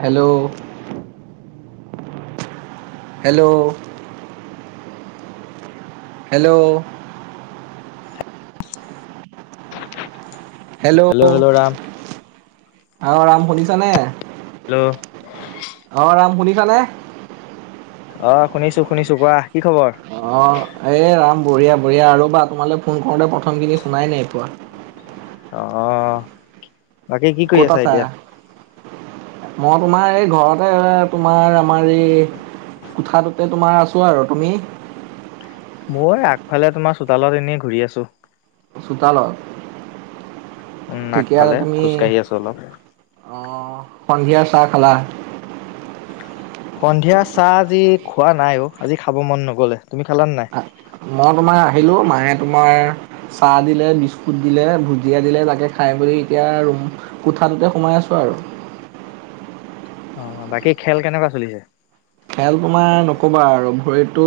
Hello. Hello. Hello. Hello, অ ৰাম শুনিছানে? Hello. হ' ৰাম শুনিছানে? অ' শুনিছো, শুনিছো কোৱা, কি খবৰ? অ। এ ৰাম বঢ়িয়া বঢ়িয়া ৰ'বা তোমালৈ ফোন কৰোঁতে, প্ৰথমখিনি শুনাই নাই পোৱা। অহ। ক'ত আছা? মই তোমাৰ এই ঘৰতে তোমাৰ আমাৰ এই কোঠাটোতে তোমাৰ আছো আৰু তুমি? মই আগফালে তোমাৰ চোতালত এনেই ঘূৰি আছোঁ। চোতালত? উম। ঠিকে আছে আগফালে তুমি খোজকাঢ়ি আছোঁ অলপ। অ', সন্ধিয়া চাহ খালা? সন্ধিয়া চাহ আজি খোৱা নাই অ', আজি খাব মন নগ'লে। তুমি খালা নে নাই? মই তোমাৰ আহিলো, মায়ে তোমাৰ চাহ দিলে, বিস্কুট দিলে, ভুজিয়া দিলে তাকে খাই-বই এতিয়া ৰুম। কোঠাটোতে সোমাই আছোঁ আৰু। অ, বাকী খেল কেনেকুৱা চলিছে? খেল তোমাৰ নক'বা আৰু ভৰিতটো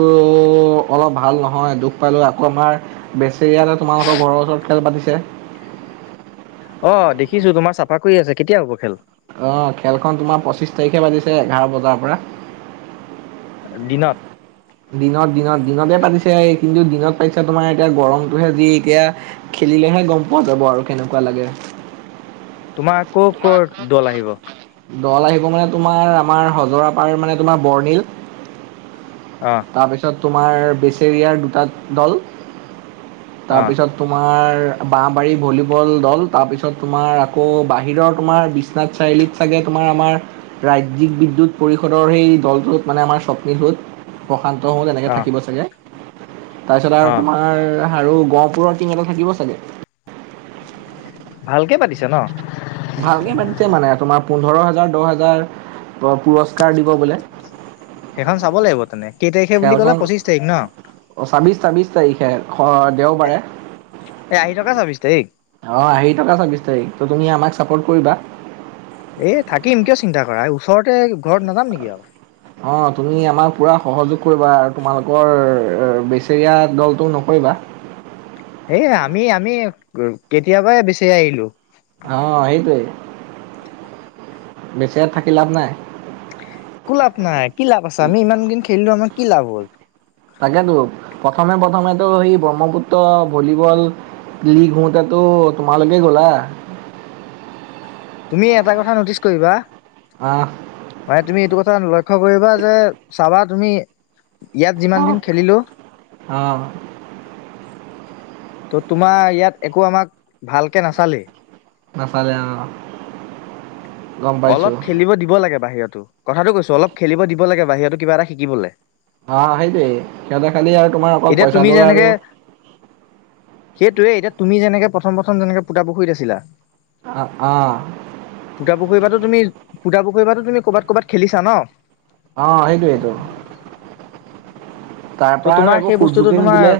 অলপ ভাল নহয় দুখ পালোঁ। আকৌ আমাৰ বেচেৰিয়ালে তোমালোকৰ ঘৰৰ ওচৰত খেল পাতিছে। অ', দেখিছো। তোমাৰ চাফা কৰি আছে। কেতিয়া হ'ব খেল? অ', খেলখন তোমাৰ পঁচিশ তাৰিখে পাতিছে এঘাৰ বজাৰ পৰা। দিনত? দিনত, দিনত, দিনতে পাতিছে কিন্তু দিনত পাতিছে তোমাৰ এতিয়া গৰমটোহে যি এতিয়া। খেলিলেহে গ'ম পোৱা যাব আৰু কেনেকুৱা লাগে। তোমাৰ ক'ৰ ক'ৰ দল আহিব? দল আহিব মানে তোমাৰ, আমাৰ হজৰা পাৰ মানে তোমাৰ বৰ্ণিল। অহ। তাৰপিছত তোমাৰ বেচেৰিয়াৰ দুটা দল। অহ তাৰপিছত তোমাৰ বাঁহবাৰী ভলীবল দল, তাৰপিছত তোমাৰ আকৌ বাহিৰৰ তোমাৰ বিশ্বনাথ চাৰিআলিত চাগে তোমাৰ আমাৰ ৰাজ্যিক বিদ্যুৎ পৰিষদৰ সেই দলটোত মানে আমাৰ স্বপ্নীহ'ত প্ৰশান্তহ'ত এনেকৈ অহ থাকিব চাগে, তাৰপিছত আৰু অহ তোমাৰ আৰু গহপুৰৰ টিম এটা থাকিব চাগে। ভালকে পাতিছে ন? ভালকে পাতিছে মানে, তোমাৰ পোন্ধৰ হাজাৰ, দহ হাজাৰ পুৰস্কাৰ দিব বোলে। সেইখন চাব লাগিব তেন্তে, কেই তাৰিখে বুলি ক'লা পঁচিশ তাৰিখ ন? অ' ছাব্বিছ, ছাব্বিছ তাৰিখে দেওবাৰে। এই আহি থকা ছাব্বিছ তাৰিখ? অ' অহি থকা ছাব্বিছ তাৰিখ? তুমি আমাক ছাপৰ্ট কৰিবা। এ থাকিম, কিয় চিন্তা কৰা ওচৰতে ঘৰত নাযাম নেকি আৰু। অ' তুমি আমাক পূৰা সহযোগ কৰিবা আৰু, তোমালোকৰ বেচেৰীয়া দলটো নকৰিবা। এই আমি, আমি কেতিয়াবাই বেচেৰিয়া এৰিলো। অ' সেইটোৱেই, বেচেৰিয়াত থাকি লাভ নাই। একো লাভ নাই, কি লাভ আছে। আমি ইমান দিন খেলিলো আমাৰ কি লাভ হ'ল? তাকেতো, প্ৰথমে প্ৰথমেতো সেই ব্ৰহ্মপুত্ৰ ভলীবল লীগ হওঁতেটো তোমালকেই গ'লা। তুমি এটা কথা নটিচ কৰিবা। অ'। মানে তুমি এইটো কথা লক্ষ্য কৰিবা যে, চাবা তুমি ইয়াত যিমান অ', দিন খেলিলো অ'। ত' তোমাৰ ইয়াত একো আমাক ভালকে নাচালেই। নচালে অ'। গম পাইছো অলপ খেলিব দিব লাগে বাহিৰতো, কথাটো কৈছো অলপ খেলিব দিব লাগে বাহিৰতো কিবা এটা শিকিবলৈ। অ' সেইটোৱেই, সিহঁতে খালি আৰু তোমাৰ অকল এতিয়া তুমি পইচাটো আৰু সেইটোৱে, এতিয়া তুমি যেনেকৈ প্ৰথম প্ৰথম যেনেকৈ পুতা পুখুৰিত আছিলা? অ', অ'। পুখুৰিপাটো তুমি পোটা পোখুৰিপাটো তুমি ক'বাত ক'বাত খেলিছা ন? অ' সেইটোয়েইটো, তাৰ ত' পৰা আৰু তোমাৰ একো সুযোগে নিদিলে।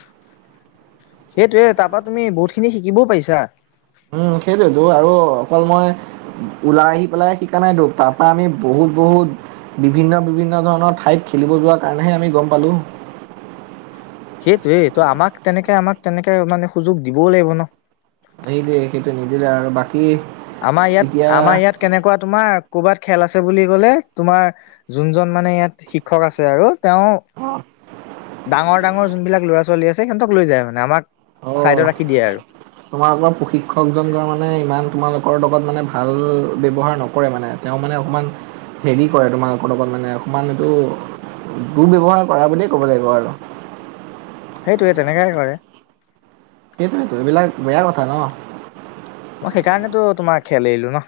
সেইটোৱে, তাৰ পৰা তুমি বহুত খিনি শিকিবও পাৰিছা। উম, সেইটোৱেতো, আৰু অকল মই ওলাই আহি পেলাই শিকা নাই তো, তাৰপা আমি বহুত বহুত বিভিন্ন বিভিন্ন ধৰণৰ ঠাইত খেলিব যোৱাৰ কাৰণেহে আমি গ'ম পালোঁ। সেইটোয়ে, তো আমাক তেনেকে আমাক তেনেকে মানে সুযোগ দিবওঁ লাগিব ন। সেইটোয়ে সেইটো নিদিলে আৰু। বাকী আমাৰ ইয়াত এতিয়া আমাৰ ইয়াত কেনেকুৱা তোমাৰ, ক'বাত খেল আছে বুলি কলে তোমাৰ যোনজন মানে ইয়াত শিক্ষক আছে আৰু। তেওঁ ডাঙৰ ডাঙৰ যোন বিলাক ল'ৰা ছোৱালী আছে সিহঁতক লৈ যায় মানে, আমাক অহ। চাইডত ৰাখি দিয়ে আৰু তোমালোক প্ৰশিক্ষকজন য মানে ইমান তোমালোকৰ লগত মানে ভাল ব্যৱহাৰ নকৰে মানে, তেওঁ মানে অকণমান হেৰি কৰে, তোমালোকক লগত মানে অকণমান এইটো, দূ ব্যৱহাৰ কৰা বুলিয়েই ক'ব লাগিব আৰু। সেইটোৱে তেনেকাই কৰে। সেইটোয়ে, এইবিলাক বেয়া কথা ন। মই সেইকাৰণেতো তোমাৰ খেল এৰিলো ন।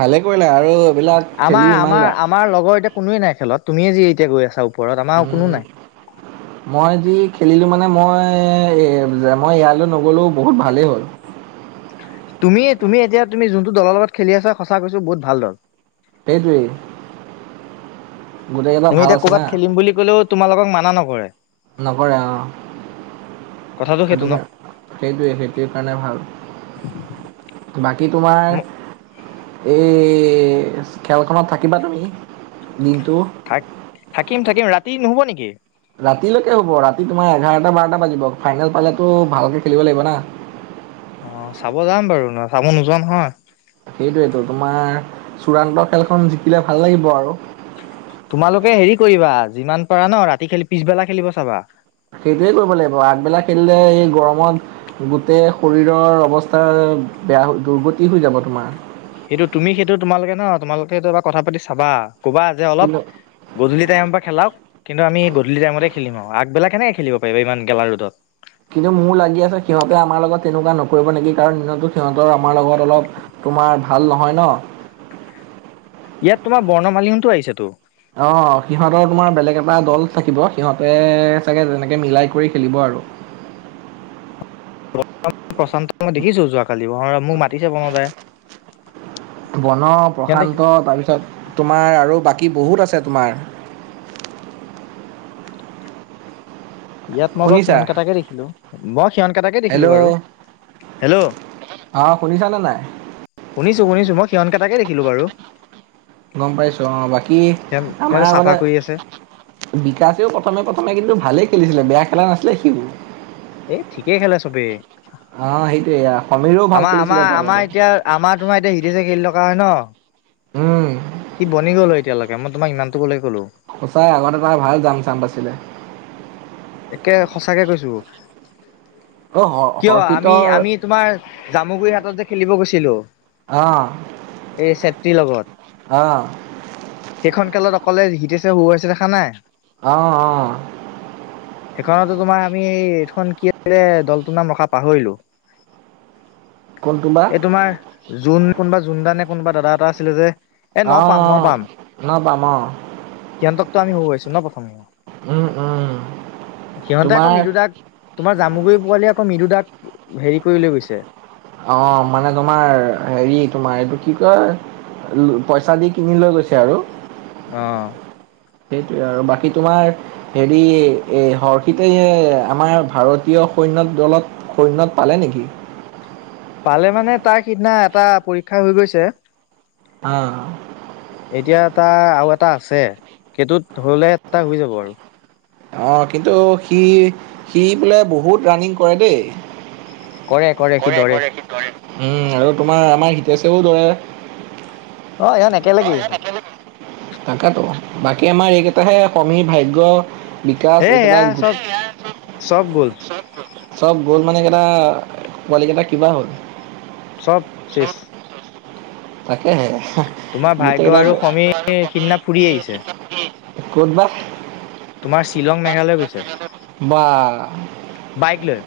ভালে কৰিলে আৰু এইবিলাক আমাৰ খেলি ইমান আমাৰ লা আমাৰ লগৰ এতিয়া কোনোৱে নাই খেলত, তুমিয়ে যি এতিয়া গৈ আছা ওপৰত আমাৰ কোনো নাই। হয় [unintelligible] মই যি খেলিলোঁ মানে মই মই ইয়ালৈ নগ'লো বহুত ভালেই হ'ল। তুমি তুমি এতিয়া তুমি যোনটো দলৰ লগত খেলি আাঁছা সছা বহুত ভাল দল। সেইটোয়ে। তুমি এতিয়া ক'ৰবাত খেলিম বুলি ক'লেও তোমালোকক মানা নকৰে। নকৰে অ কথাটো সেইটো ন সেইটোকাৰনে। সেইটোৱে সেইটোৱে, কাৰণে ভাল বাকী তোমাৰ। এই খেলখনত থাকিবা তুমি দিনটো। থাক থাকিম থাকিম ৰাতি নহব নেকি। ৰাতিলৈকে হ'ব ৰাতি তোমাৰ এঘাৰটা বাৰটা বাজিব, ফাইনেল পালেতো ভালকে খেলিব লাগিব না। অ চাব যাম বাৰু নহ চাব নোযোৱা নহয়। সেইটোৱেতো তোমাৰ চূড়ান্ত খেলখন জিকিলে ভাল লাগিব আৰু। তোমালোকে হেৰি কৰিবা যিমান পাৰা ন ৰাতি খেলি পিছবেলা খেলিব চাবা। সেইটোৱে কৰিব লাগিব আগবেলা খেলিলে এই গৰমত। গোটেই শৰীৰৰ অৱস্থা বেয়া হৈ দুৰ্গতি হৈ যাব তোমাৰ। সেইটো তুমি সেইটো তোমালোকে ন তোমালোকে সেইটো এবাৰ কথা পাতি চাবা কবা যে অলপ, কিন্তু গধূলি টাইম পৰা খেলাওক কিন্তু আমি গধূলি টাইমতে খেলিম আৰু আগবেলা কেনেকে খেলিব পাৰিব ইমান গেলা ৰদত। কিন্তু মোৰ লাগি আছে সিহঁতে আমাৰ লগত তেনেকুৱা নকৰিব নেকি কাৰণ দিনতো সিহঁতৰ আমাৰ লগত অলপ। তোমাৰ ভাল নহয় ন। ইয়াত তোমাৰ বৰ্ণমালিনতো আহিছেতো। অ' সিহঁতৰ তোমাৰ বেলেগ এটা দল থাকিব, সিহঁতে চাগে যেনেকে মিলাই কৰি খেলিব আৰু। প্ৰশান্ত মই দেখিছো যোৱাকালি, হয় মোক মাতিছে মঙলবাৰে। বন প্ৰশান্ত তাৰপিছত তোমাৰ আৰু বাকী বহুত আছে তোমাৰ। ইয়াত মই বাৰু শুনিছা সিহত কিটাকে দেখিলো, মই সিহত কিটাকে দেখিলোঁ হেল্ল' বাৰু, হেল্ল'। অঁ শুনিছানে নাই। শুনিছো, শুনিছো, মই সিহত কেইটাকে দেখিলো বাৰু। গম পাইছো অ, বাকী আমাৰ সিহঁত চাফা আগতে, কৰি আছে বিকাশেও প্ৰথমে প্ৰথমে কিন্তু ভালেই খেলিছিলে, বেয়া খেলা নাছিলে সিও। এই ঠিকেই খেলে চবেই, অ' সেইটোয়ে সমীৰেও ভাল আমাৰ আমাৰ খেলিছিলেতো আগতে। আমাৰ এতিয়া আমাৰ তোমাৰ এতিয়া হিতেশ্বে খেলি থকা হয় ন। উম, সি বনি গল হয় এতিয়ালৈকে, মই তোমাক ইমানটো লৈকে ক'লো। সঁচাই, আগতে তাৰ ভাল জাম চাম পাইছিলে। একে সঁচাকে কৈছো। [inaudible] কিয় আমি, হৰ্ষিতৰ আমি তোমাৰ জামুগুৰি হাটত যে খেলিব গৈছিলো। অ'। এই চেত্ৰী লগত। অ'। সেইখন খেলত অকলে হীতেশে হৰুৱাইছে দেখা নাই। অ', অ'। সেইখনতো তোমাৰ আমি, এইখন কি আছিলে দলটোৰ নাম ৰখা পাহৰিলো। কোনটো বা এই তোমাৰ জোন কোনোবা জোনদা নে কোনোবা দাদা এটা আছিলে যে। ন অ', পাম ন অ', ন-পাম অ'। সিয়তক‌টো আমি হওৱাইছো ন প্ৰথমে। উ, উ। সিহঁতে আকৌ মৃদুদাক, তোমাৰ জামুগুৰি পোৱালীয়ে আকৌ মৃদুদাক, হেৰি কৰি লৈ গৈছে। অ', মানে তোমাৰ হেৰি, তোমাৰ এইটো কি কয়। পইচা দি কিনি লৈ গৈছে আৰু। অ'। সেইটোৱে আৰু বাকী তোমাৰ? হেৰি এ, হৰ্ষিতে আমাৰ ভাৰতীয় সৈন্য দলত সৈন্যত পালে নেকি? পালে মানে তাৰ সিদিনা এটা পৰীক্ষা হৈ গৈছে। অ'। এতিয়া তা আৰু এটা আছে, সেইটোত হ'লে তা হৈ যাব আৰু। অ', কিন্তু সি, সি বোলে বহুত ৰাণিং কৰে দেই। কৰে সি কৰে দৰে কৰে, সি দৌৰে। উম, আৰু তোমাৰ আমাৰ হিতেশেও দৌৰে। অ', এয়া নে অ', এইয়া নেখেলে, তাকেতো, বাকী আমাৰ এইকেইটাহে সমীৰ, ভাগ্য। বিকাশ হে একেটা‌‌ সেয়া গু চব চব গ'ল [unintelligible] চব গ'ল মানে এই কেইটা পোৱালি কিটা কিবা হ'ল? চব শেষ। তাকেহে। তোমাৰ গোটেই ভাগ্য কেইটা আৰু সমীৰ সিদিনা ফুৰি আহিছে [unintelligible] ক'ত বা? তোমাৰ শ্বিলং মেঘালয় গৈছে [unintelligible] বাহ। বাইক লৈ।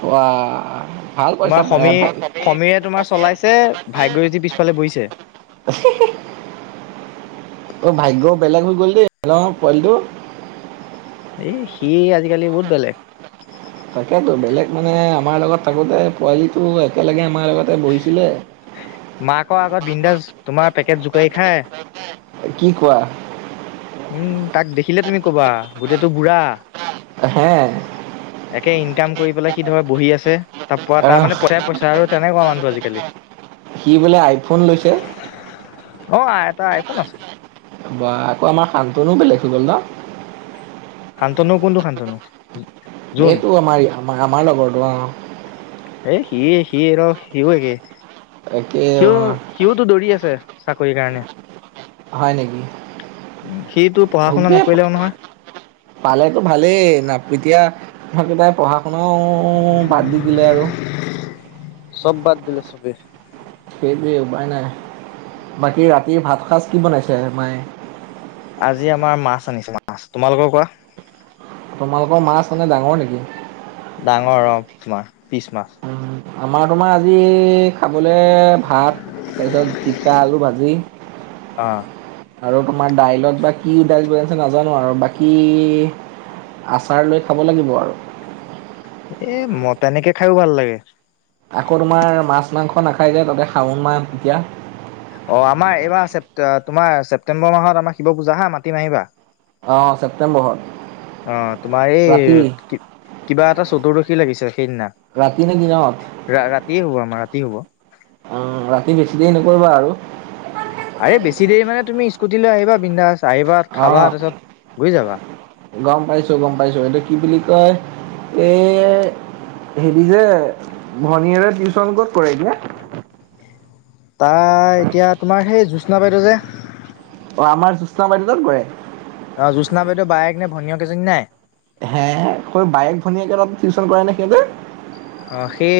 ওৱা। তোমাৰ সমীৰ, সমীৰে তোমাৰ চলাইছে, ভাগ্যয়ে যি পিছফালে বহিছে। অ', ভাগ্য বেলেগ হৈ গ'ল দেই, ন পোৱালিটো। এই, সি আজিকালি বহুত বেলেগ। তাকেতো, বেলেগ মানে আমাৰ লগত থাকোতে পোৱালিটো একেলগে আমাৰ লগতে বহিছিলে। মাকৰ আগত বিন্দাছ তোমাৰ পেকেট জোকাৰি খায়। কি কোৱা। উম, তাক দেখিলে তুমি কবা, গোটেটো বুঢ়া। সঁচা। একে ইনকাম কৰি পেলাই সি ধৰ বহি আছে, তাৰ পৰা তাৰ আহ মানে পইচাই পইচা আৰু তেনেকুৱা মানুটো আজিকালি। সি বোলে আইফোন লৈছে। অ', এটা আইফোন আছে। বা আকৌ আমাৰ শান্তনো বেলেগ হৈ গ'ল ন? শান্তনু কোনটো শান্তনু? জোন সেইটো আমাৰ ই আমাৰ আমাৰ লগৰটো অ। সেই সি সি ৰ সিও একে একে অ সিও সিওতো দৌৰি আছে চাকৰিৰ কাৰণে। হয় নেকি? উম সিটো পঢ়া হওক শুনা দে নকৰিলেও নহয়। পালেতো ভালেই নাপ এতিয়া থাকিবাই পঢ়া শুনাও বাদ দি দিলে আৰু। চব বাদ দিলে চবে। সেইটোৱেই উপায় নাই, বাকী ৰাতিৰ ভাতসাঁজ কি বনাইছে মায়ে। আজি আমাৰ মাছ আনিছে মাছ তোমালোকৰ কোৱা। তোমালোকৰ মাছ মানে ডাঙৰ নেকি? ডাঙৰ অ তোমাৰ পিছ মাছ। উম আমাৰ তোমাৰ আজি খাবলে ভাত তাৰপিছত জিকা আলু ভাজি। অ আৰু তোমাৰ দাইলত বা কি দাইল বৈ আছে নাজানো আৰু বাকী আচাৰ লৈ খাব লাগিব আৰু। এ মই তেনেকে খাইয়ো ভাল লাগে। আকৌ তোমাৰ মাছ মাংস নাখায় যে তাতে শাওন মাহ এতিয়া। অ আমাৰ এইবাৰ তোমাৰ ছেপ্তেম্বৰ মাহত আমাৰ শিৱ পূজা হা মাটিম আহিবা। অঁহ ছেপ্তেম্বৰত? অহ তোমাৰ এই কি কিবা এটা চতুৰ্দশী লাগিছে সেইদিনা, ৰাতি নে দিনত ৰা-ৰাতিয়ে হব আমাৰ ৰাতি হব। অহ ৰাতি বেছি দেৰি নকৰিবা আৰু। আৰে বেছি দেৰি মানে তুমি স্কুটিলৈ আহিবা বিন্ধাছ আহিবা খাবা অ', তাৰপিছত ঘূৰি যাবা। গম পাইছো গম পাইছো এইটো কি বুলি কয় এই হেৰি যে ভনীয়েৰে টিউচন ক'ত কৰে এতিয়া? তাই এতিয়া তোমাৰ সেই জ্বোৎস্না বাইদেউ যে অ আমাৰ জ্বোৎস্না বাইদেউ তাত কৰে? অ জ্বোৎস্না বাইদেউ বায়েক নে ভনিয়েক এজনী নাই? হে কৈ বায়েক ভনীয়েকেৰ তাত টিউশন কৰা নে সিহতে। অহ সেই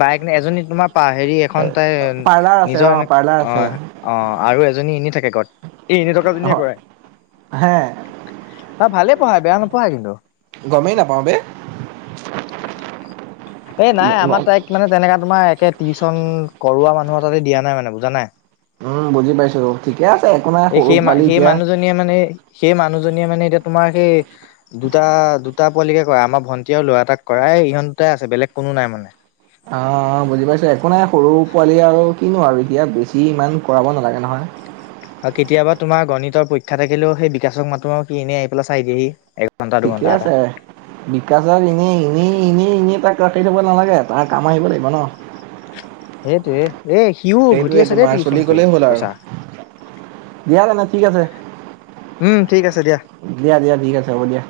বাইক নে এজনী তোমাৰ হেৰি এখন তাই পাৰ্লাৰ আছে নিজৰ এনে অ', পাৰ্লাৰ অ আছে অ আৰু এজনী এনে থাকে ঘৰত। এ এনেই থকা জনীয়ে অ', কৰে। হে? অহ ভালে পঢ়াই বেয়া নপঢ়াই কিন্তু। গমে নাপাওঁ বে। এই নাই আমাৰ তাইক মানে তেনেকা তোমাৰ একে টিউশন কৰোৱা মানুহৰ তাতে দিয়া নাই মানে বুজা নাই। উম বুজি পাইছোঁ ঠিকে আছে একো নাই এই সৰু সেই পোৱালি সেই এতিয়া। মানুহজনীয়ে মানে সেই মানুহজনীয়ে মানে এতিয়া তোমাৰ সেই দুটা দুটা পোৱালিকে কৰাই আমাৰ ভন্টি আৰু ল'ৰা এটাক কৰাই ইহত দুটাই আছে বেলেগ কোনো নাই মানে। অঁ বুজি পাইছোঁ একো নাই সৰু পোৱালি আৰু কিনো আৰু এতিয়া বেছি ইমান কৰাব নালাগে নহয়। আৰু কেতিয়াবা তোমাৰ গণিতৰ পৰীক্ষা থাকিলেও সেই বিকাশক মাতো আৰু সি এনে আহি পেলাই চাই দিয়েহি। এঘণ্টা ঠিকে দুঘণ্টা এটা আছে। বিকাশ দা এনেই এনেই এনে এনেই তাক ৰাখি থব নালাগে তাৰ কাম আহিব লাগিব ন সেইটো এ সিও ঘটি সেইটোৱে আছে দেই তোমাৰ চলি টিউচন কৰি গ'লেই হ'ল আৰু পইচা দিয়া তেনে ঠিক আছে উম ঠিক আছে দিয়া দিয়া দিয়া ঠিক আছে হ'ব দিয়া